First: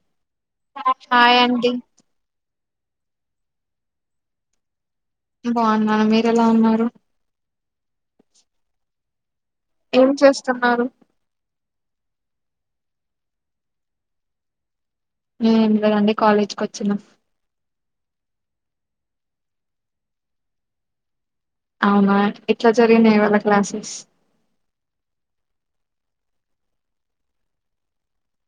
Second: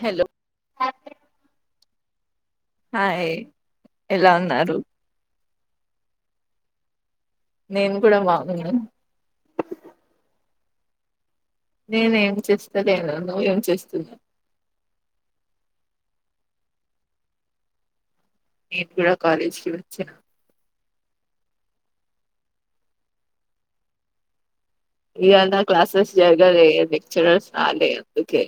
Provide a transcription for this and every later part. Hello ఒ hi అండి hi ఎలా ఉన్నారు బాగున్నను మీరు ఎలా ఉన్నారు నేను కూడా బాగున్నా ఏం చేస్తున్నారు నేను ఏం చేస్తలేను నువేం చేస్తున్నవ్ ఊ కదండి కాలేజ్కి వచ్చినం నేను కూడా కాలేజీకి వచ్చినం అవునా ఎట్లా జరిగినయి ఇవాళ క్లాసెస్ ఇయాల క్లాసెస్ జరిగలే అండీ లెక్చరర్స్ రాలె అందుకే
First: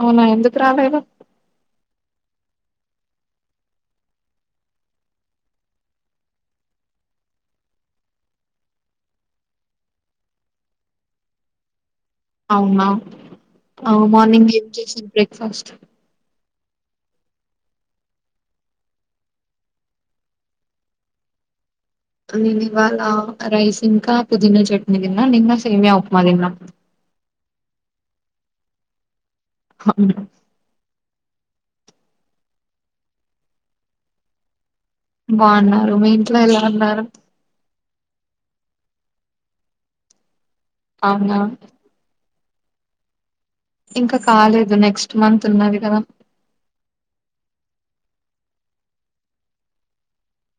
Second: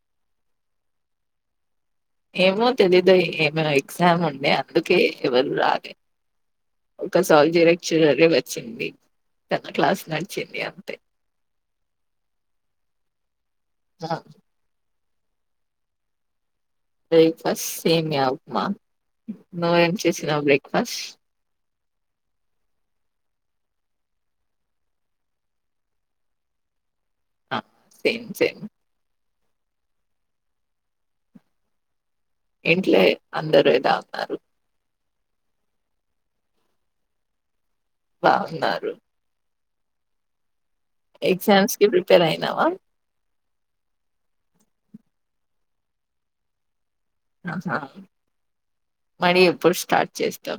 అవునా ఎంందుకు రాలేదు ఏమో తెలీదు ఏమో ఎగ్జామ్ ఉండే అందుకే ఎవరూ రాలే ఒక సాల్జి లెక్చరర్ ఏ వచ్చింది తన క్లాస్ నడిచింది అంతే అవునా ఆ మార్నింగ్ ఏం చేసింది బ్రేక్ఫాస్ట్ బ్రేక్ఫాస్ట్ సేమ్యా ఉప్మా నువ్వేం చేసినవ్ బ్రేక్ఫాస్ట్ నేను ఇవాళ రైస్ ఇంకా పుదీనా చట్నీ తిన్నా నింకా సేమ్యా ఉప్మా తిన్నం ఆ సేమ్ సేమ్ హవును ఇంట్ల అందరూ ఎదా ఉన్నారు బాగున్నారు మీ ఇంట్లో ఎలా ఉన్నారు బాగున్నారు అవునా ఎగ్జామ్స్ కి ప్రిపేర్ అయినావా ఇంకా కాలేదు నెక్స్ట్ మంత్ ఉన్నది కదా ఆహా మరి ఎప్పుడు స్టార్ట్ చేస్తాం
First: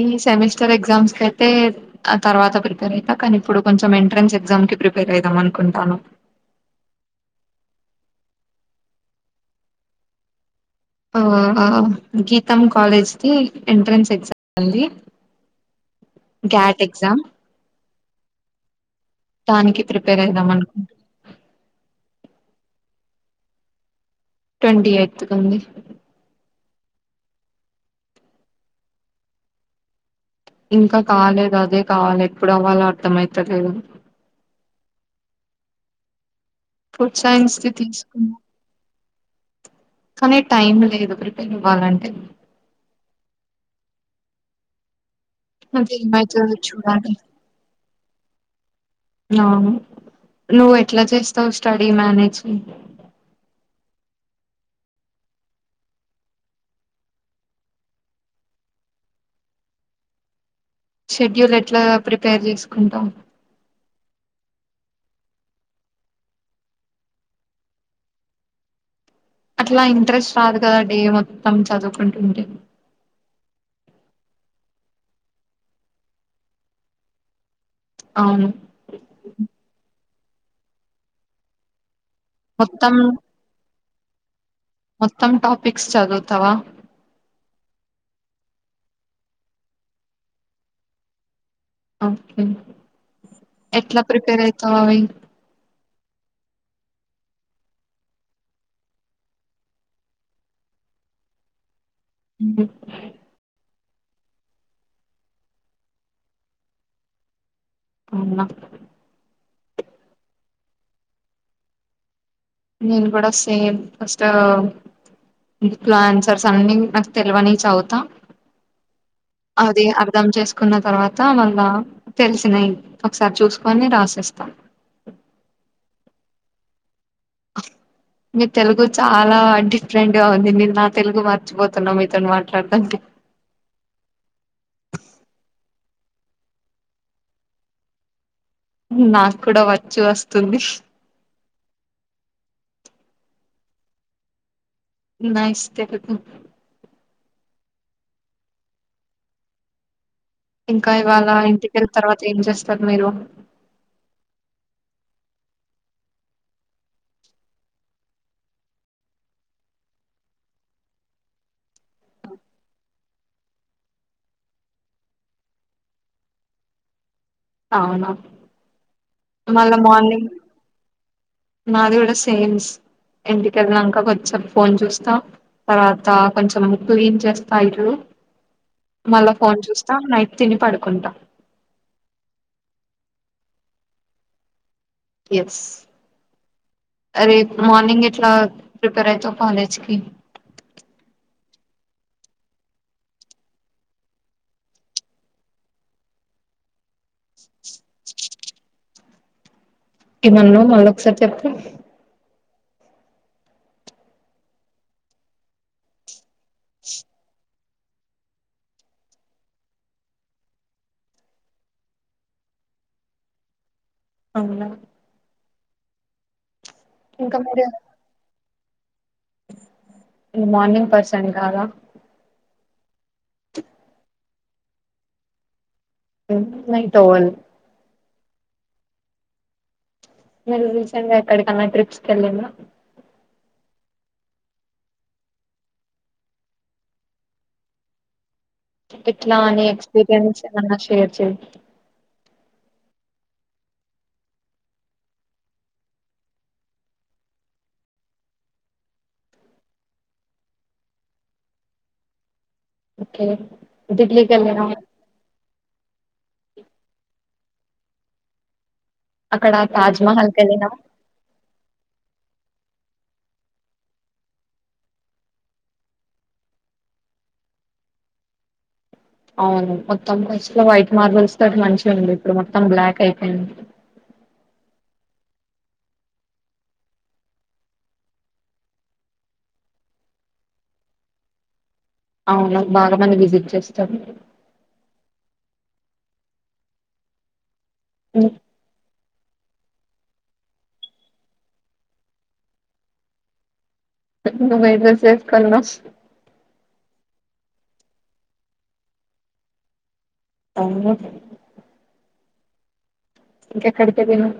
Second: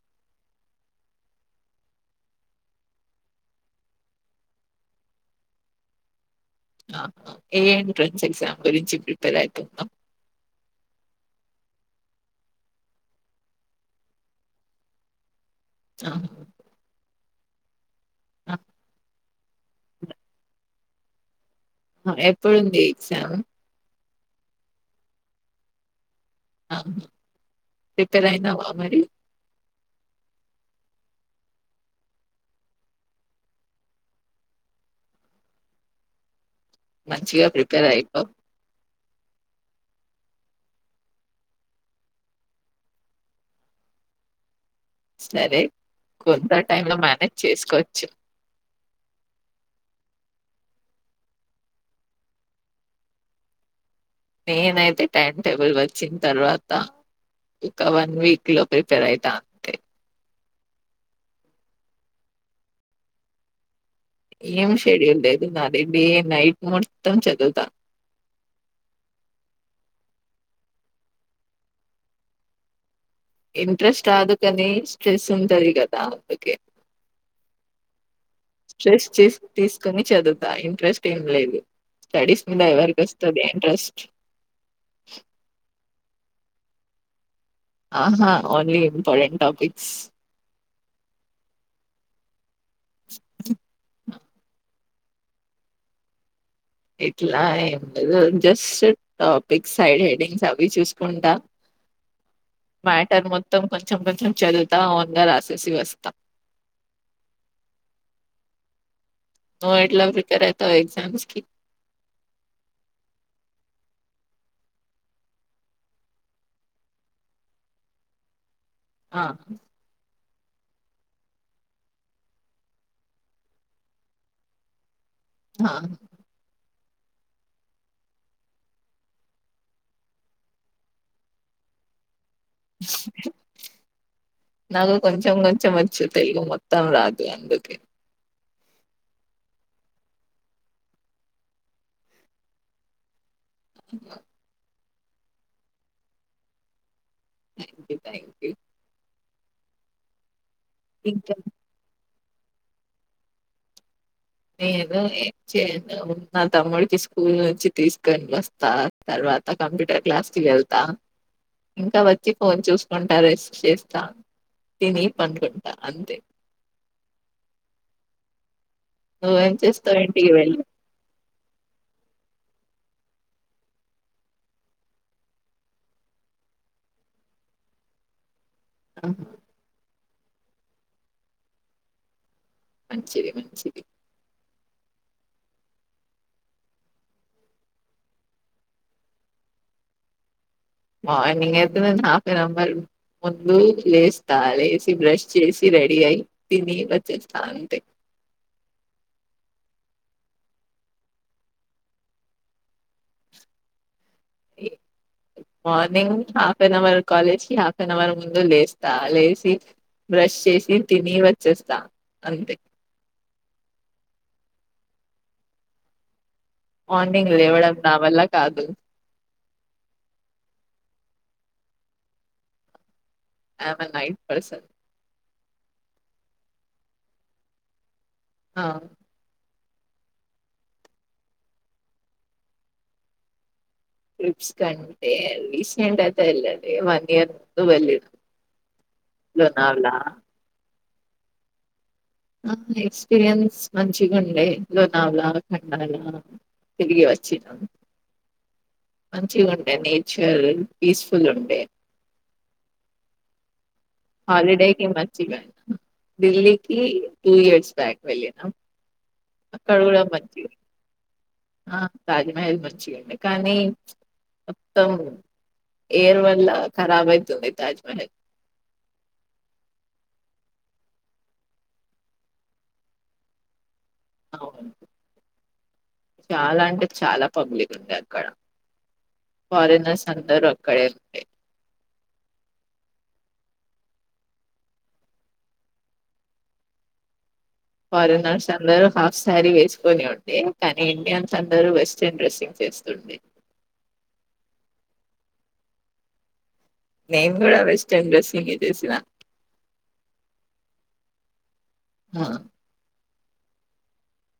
ఈ సెమిస్టర్ ఎగ్జామ్స్ క అయితే తర్వాత ప్రిపేర్ అవుతా కానీ ఇప్పుడు కొంచెం ఎంట్రెన్స్ ఎగ్జామ్ కి ప్రిపేర్ అయిదాం అనుకుంటాను ఆ ఏ ఎంట్రన్స్ ఎక్సామ్ గురించి ప్రిపేర్యింద ఆ గీతం కాలేజ్కిి ఎంట్రెన్స్ ఎగ్జామ్ ఉంది గ్యాట్ ఎక్జామ్ ఆ దానికి ప్రిపేర్ అయిదాం అనుకో ఎప్పుడుంది ఎగ్జామ్ ట్వంటీ ఎయిత్ క అంది ఆ ప్రిపేర్ అయినావా మరి ఇంకా కాలేదు అదే కావాలి ఎప్పుడు అవలో అర్థమయితలేదు ఫుడ్ మంచిగా సైన్స్ి ప్రిపేర్ అయిపో. తీసుకున్నా కానీ టైం లేదు ప్రిపేర్ ఇవ్వాలంటే సరే కొంత ఏమైతదో టైమ్ లో మేనేజ్ చేసుకోవచ్చు ఆ నువ్వు ఎట్లా చేస్తావు్ స్టడీ మేనేజ్ నేనైతే టైమ్ టేబుల్ వచ్చిన తర్వాత ఒక వన్ వీక్ లో ప్రిపేర్ అయితా అంతే షెడ్యూల్ ఎట్లా ప్రిపేర్ చేసుకుంటాం ఏం షెడ్యూల్ లేదు నాది డే నైట్ మొత్తం చదువుతా అట్లా ఇంట్రెస్ట్ రాదు కదా డే మొత్తం చదువుకుంటుంటే ఇంట్రెస్ట్ రాదుకని స్ట్రెస్ ఉంటది కదా అందుకే అవును స్ట్రెస్ తీసుకుని చదువుతా ఇంట్రెస్ట్ ఏం లేదు స్టడీస్ మీద మొత్తం ఎవరికొస్తాది ఇంట్రెస్ట్ మొత్తం టాపిక్స్ చదువుతవా ఆహా ఓన్లీ ఇంపార్టెంట్ టాపిక్స్ ఓకే ఎట్లా ప్రిపేర్ అయిత అయి ఇట్లా ఏ లేదు జస్ట్ టాపిక్స్ సైడ్ హెడింగ్స్ అవి చూసుకుంటా మాటర్ మొత్తం కొంచెం కొంచెం చదువుతా ఓన్ రాసేసి వస్తా అవునా నువ్వు ఎట్లా ప్రిపేర్ అయితవ్ ఎగ్జామ్స్కి నేను కూడా సేమ్ ఫస్ట్ ఇంట్లా అన్సర్స్ అన్నీ నాకు తెలివని చదువుతా ఆ అర్ధం చేసుకున్న తర్వాత మళ్ళా తెలిసినాయి ఒకసారి చూసుకని రాసేస్తాం ఆా మీ తెలుగు చాలా డిఫరెంట్ గా ఉంది మీరు నా తెలుగు మర్చిపోతున్నా మీతోని మాట్లాడతాంటే నాకు కొంచెం కొంచెం వ తెలుగు మొత్తం రాదు అందుకే నాకు కూడా వచ్చి వస్తుంది nice Telugu thank you thank you ఇంకా ఇవాళ ఇంటికి వెళ్ళి తర్వాత ఏం చేస్తారు మీరు నేనును నా తమ్ముడికి స్కూల్ నుంచి తీసుకని వస్తా తర్వాత తర్వాత కంప్యూటర్ క్లాస్ కి వెళ్తా ఇంకా వచ్చి ఫోన్ చూసుకుంటా రెస్ట్ చేస్తా తినీ పనుకుంటా అంతే అవునా నువ్వేం మళ్ళ చేస్తావు మార్నింగ్ ఇంటికి వెళ్ళి మాది కూడా సేల్స్ ఇంటికి వెళ్లినాక కొంచెం ఫోన్ చూస్తా తర్వాత కొంచెం ముగ్ క్లీన్ చేస్తా ఇల్లు ఆహా మళ్ళా ఫోన్ చూస్తా నైట్ తిని పడుకుంటా మంచిది మంచిది ఎస్ రేపు మార్నింగ్ ఎట్లా ప్రిపేర్ అవుతావు కాలేజ్కి మార్నింగ్ అయితే నేను హల్ఫ్నోవర్ ముందు లేస్తా లేసి బ్రష్ చేసి రెడీ అయి తిని వచ్చేస్తా అంతే ఏమన్నా మళ్ళీ ఒకసారి చేపండి ఏ morning half an hour college కి హాఫ్ అన్ అవర్ ముందు లేస్తా లేచి బ్రష్ చేసి తిని వచ్చేస్తా అంతే అవునా మార్నింగ్ లేవడం నా వల్ల కాదు గు మార్నింగ్ పర్సన్ కాదా ఐమ్ అ నైట్ పర్సన్ న టవన్ ఆ మీను రీసెంట్ గా ఎక్కడికన్నా ట్రిప్స్కిళ్ళిన ట్రిప్ కంటే రీసెంట్ అయితే వెళ్ళలేదు [inaudible] ఎట్లా ఆని ఎక్స్పీిరియన్స్ ఏం అన్న షేర్ చేయి ఆ ఎక్స్పీరియన్స్ మంచిగా ఉండే లోనవాల ఖండాల [inaudible] తరిగి వచ్చినా మంచిగా ఉండే నేచర్ పీస్ఫుల్ ఉండే ఓకే ఢిల్లీకి వెళ్ళినాం హాలిడేకిి మచ్చిపో ఢిల్లీకి టూ ఇయర్స్ బ్యాక్ వెళ్ళినం అక్కడ తాజ్మహల్ కి వెళ్ళినావ ఆ తాజ్మహల్ వచ్చియండి కానీ మొత్తం ఏరు వల్ల కరబ్ అయితుంది తాజమహల్ అవును మొత్తం ఫస్ట్ లో వైట్ మార్బల్స్ తో మంచిగా ఉంది ఇప్పుడు మొత్తం బ్లాక్ అయిపోయింది అవును చాలా అంటే చాలా పబ్లిక్ ఉంది అక్కడ ఫారినర్స్ అందరూ అక్కడే ఉంటే అవున బాగా మంది విజిట్ చేస్తారూ హ్మ్. ఫరెనర్స్ అందరు హాఫ్ సారీ వే ని ఉండి కానీ ఇండియన్స్ అందరు వెస్ట్రన్ డ్రెస్సింగ్ వేస్కుండి నువ్వు ఏ డ్రెస్ వేస్కోనవు నేను కూడా వెస్ట్రన్ డ్రెస్సింగ్ చేసినా అవున ఆ ఇంకా ఎక్కడికి వెళ్లినావ్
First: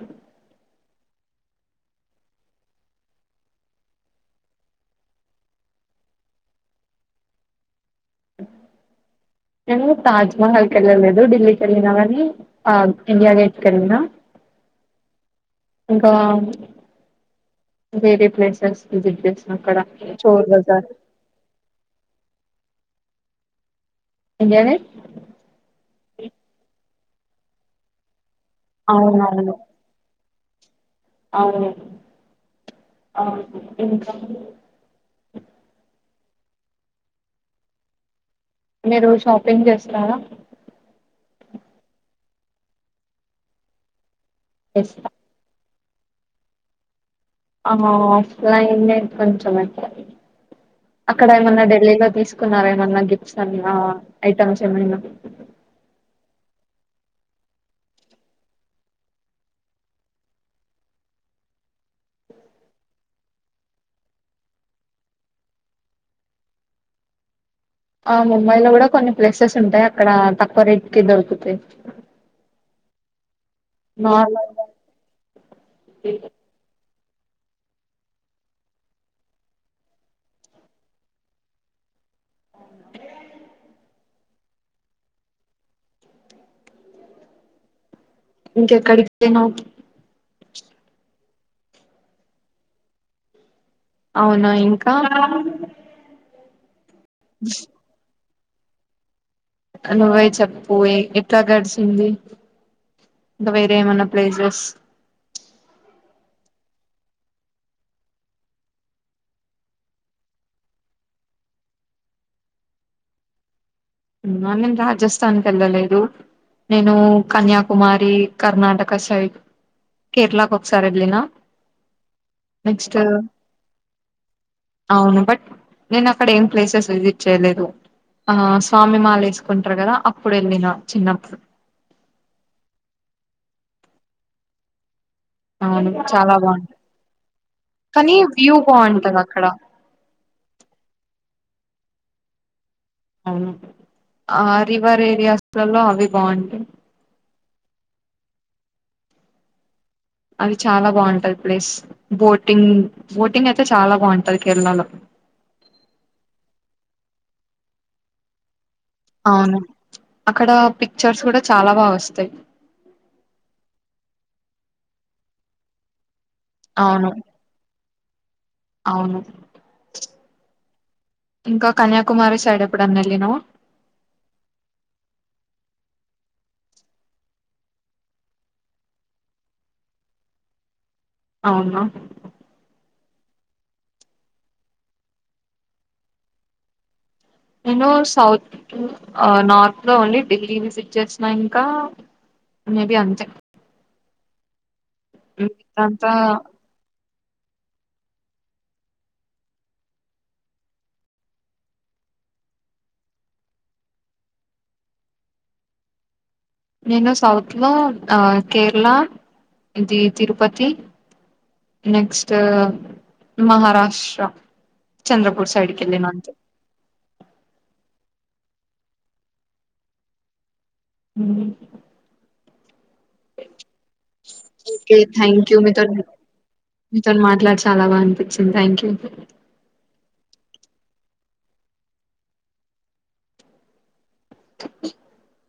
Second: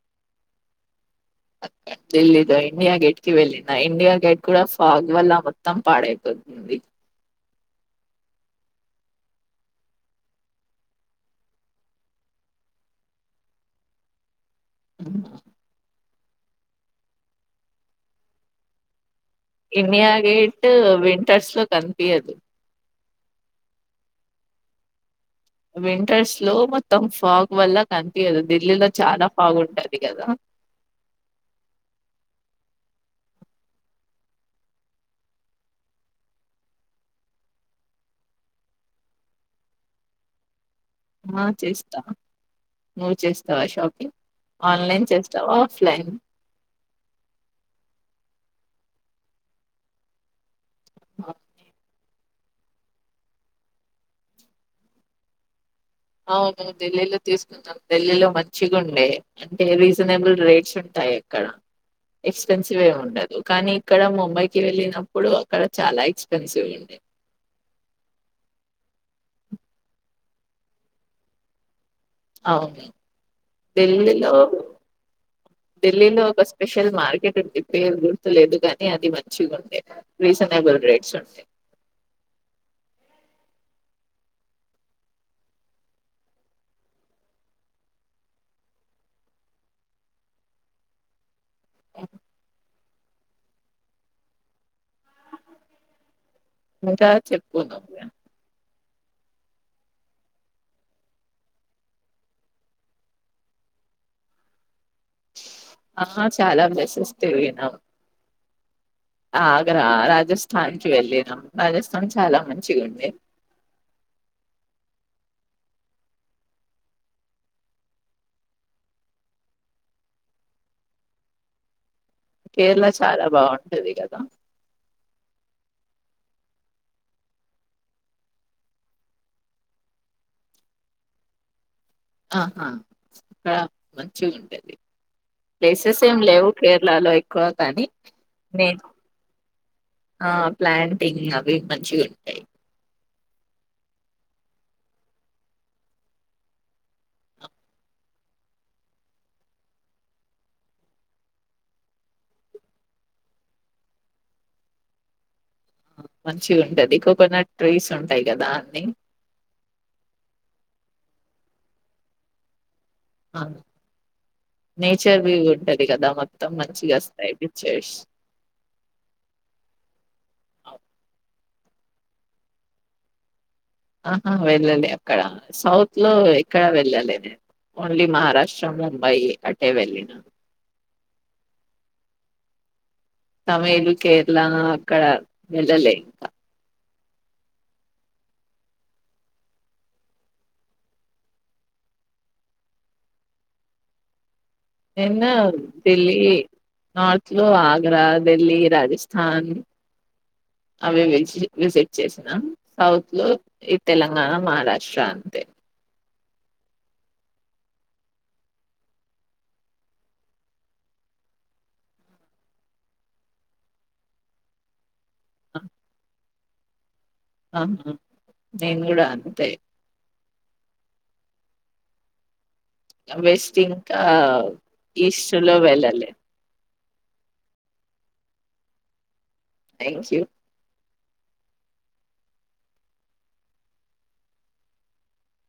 అఓకే ఢిల్లీ లో ఇండియా గేట్ కి వెళ్ళిన ఇండియా గేట్ కూడా ఫాగ్ వల్ల మొత్తం పాడైపోతుంది నేను తాజ్మహల్ క వెళ్ళలేదు ఢిల్లీకి వెళ్ళినా కాని ఆ ఇండియా గేట్క వెళ్ళినా [inaudible] ఇంకా వేరే ప్లేసెస్ విజిట్ చేస్తా ఇండియా గేట్ వింటర్స్ లో కనిపియదు యాంగేనే వింటర్స్ లో మొత్తం ఫాగ్ వల్ల కనిపించదు ఢిల్లీలో చాలా ఫాగ అవునవును ఉంటది కదా అవును అవును ఇంకా మీరు షాపింగ్ చేస్తారా ఆ చేస్తా నువ్వు చేస్తావా షాపింగ్ ఆన్లైన్ చేస్తా చేస్తావా ఆఫ్ఫ్లిన్ ఆ ఆఫ్లైన్ కొంచం అట్లా అక్కడ ఏమన్నా ఢిల్లీలో తీసుకు కున్నార ఏమన్నా గిఫ్ట్స్ అ ఐటమ్స్ ఏమనా అవును ఢిల్లీలో తీసుకుంనం ఢిల్లీలో మంచిగా ఉండే అంటే రీజనబుల్ రేట్స్ ఉంటాయి ఎక్కడ ఎక్స్పెన్సివ్ ఉండదు కానీ ఇక్కడ ముంబైకి వెళ్ళినప్పుడు అక్కడ చాలా ఎక్స్పెన్సివ్ ఉండేది [inaudible] హ ముంబైలో కూడా కొన్ని ప్లేసెస్ ఉంటాయి అక్కడ తక్కువ రేట్కి దొరుకుతాయి అవును ఢిల్లీలో నార్మల్గా ఢిల్లీలో ఒక స్పెషల్ మార్కెట్ కేట్ ఉంది పేరు గుర్తులేదు కానీ అది మంచిగా ఉంటేయి రీజనబుల్ రేట్స్ ఉంటాయి [inaudible] [inaudible] ఇంకెక్కడికి పోయినావు [inaudible] అవునా ఇంకా ఇంకా చెప్పు నువ్వే నువే చెప్పు ఎట్లా గడిచింది ఇంకా వేరే ఏమన్నా ప్లేసెస్ ఆహా చాలా ప్లేసెస్ తిరిగినా ఆగరా రాజస్థాన్ కి వెళ్ళినాం రాజస్థాన్ చాలా మంచిగా ఉంది [inaudible] మనం రాజస్థాన్ వెళ్ళలేదు నేను కన్యాకుమారి కర్ణాటక సైడ్ కేర్లాకి ఒకసారి వెళ్ళిన కేరళ నెక్స్ట్ చాలా బాగుంటది కదా అవును బట్ నేను అక్కడ ఏం ప్లేసెస్ విజిట్ చేయలేదు ఆ స్వామి మాల వేసుకుంటారు కదా అప్పుడు వెళ్ళిన చిన్నప్పుడు ఆహా అక్కడ మంచి ఉంటంది అవును ప్లేసెస్ ఏం చాలా లేవు బాగుంటది కేరళలో ఎక్కువ కానీ వ్యూ నేను బాగుంటది అక్కడ ఆ ప్లాంటింగ్ అవి మంచిగా ఉంటాయి అవును ఆ రివర్ రివరరియాస్ లో అవి బాగుంటయి [inaudible] అది చాలా బాగుంటది ప్లేస్ బోటింగ్ బోటింగ్ అయితే చాలా బాగుంటది కేరళలో మంచి ఉంటది కోకోనట్ ట్రీస్ ఉంటాయి కదా అన్ని అవును అక్కడ పిక్చర్స్ కూడా చాలా బాగా వస్తాయి నేచర్ వ్యూ ఉంటది కదా మొత్తం మొత్తం మంచిగా అవును వస్తాయి పిక్చర్స్ అవును ఇంకా కన్యాకుమారి సైడ్ ఎప్పుడున్నా వెళ్ళనవ ఆహా వెళ్ళాలే అక్కడ సౌత్ లో ఎక్కడ వెళ్ళాలే నేను ఓన్లీ మహారాష్ట్ర ముంబై అట్టే వెళ్ళిన అవునా తమిళ కేరళ అక్కడ వెెళ్ళలే ఇంకా నేను సౌత్ నార్త్ లో ఓన్లీ ఢిల్లీ విజిట్ చేసిన ఇంకా మే బి అంతే ఎన్న మిగతాదంతా ఢిల్లీ నార్త్ లో ఆగ్ర ఢిల్లీ రాజస్థాన్ అవి విజిట్ విజిట్ చేసినా సౌత్ లో ఈ తెలంగాణ మహారాష్ట్ర అంతే నేను సౌత్లో కేరళ ఇది తిరుపతి నెక్స్ట్ మహారాష్ట్ర చంద్రపూర్ సైడ్కెల్లిన అంతే ఆహా నేను కూడా అంతే హ వెస్ట్ ఇంకా ఈస్ట్ లో వెళ్ళాలి మీతోనీ మాట్లాడి చాలా బానిపించింది థ్యాంక్ యూ థ్యాంక్ యూ [inaudible]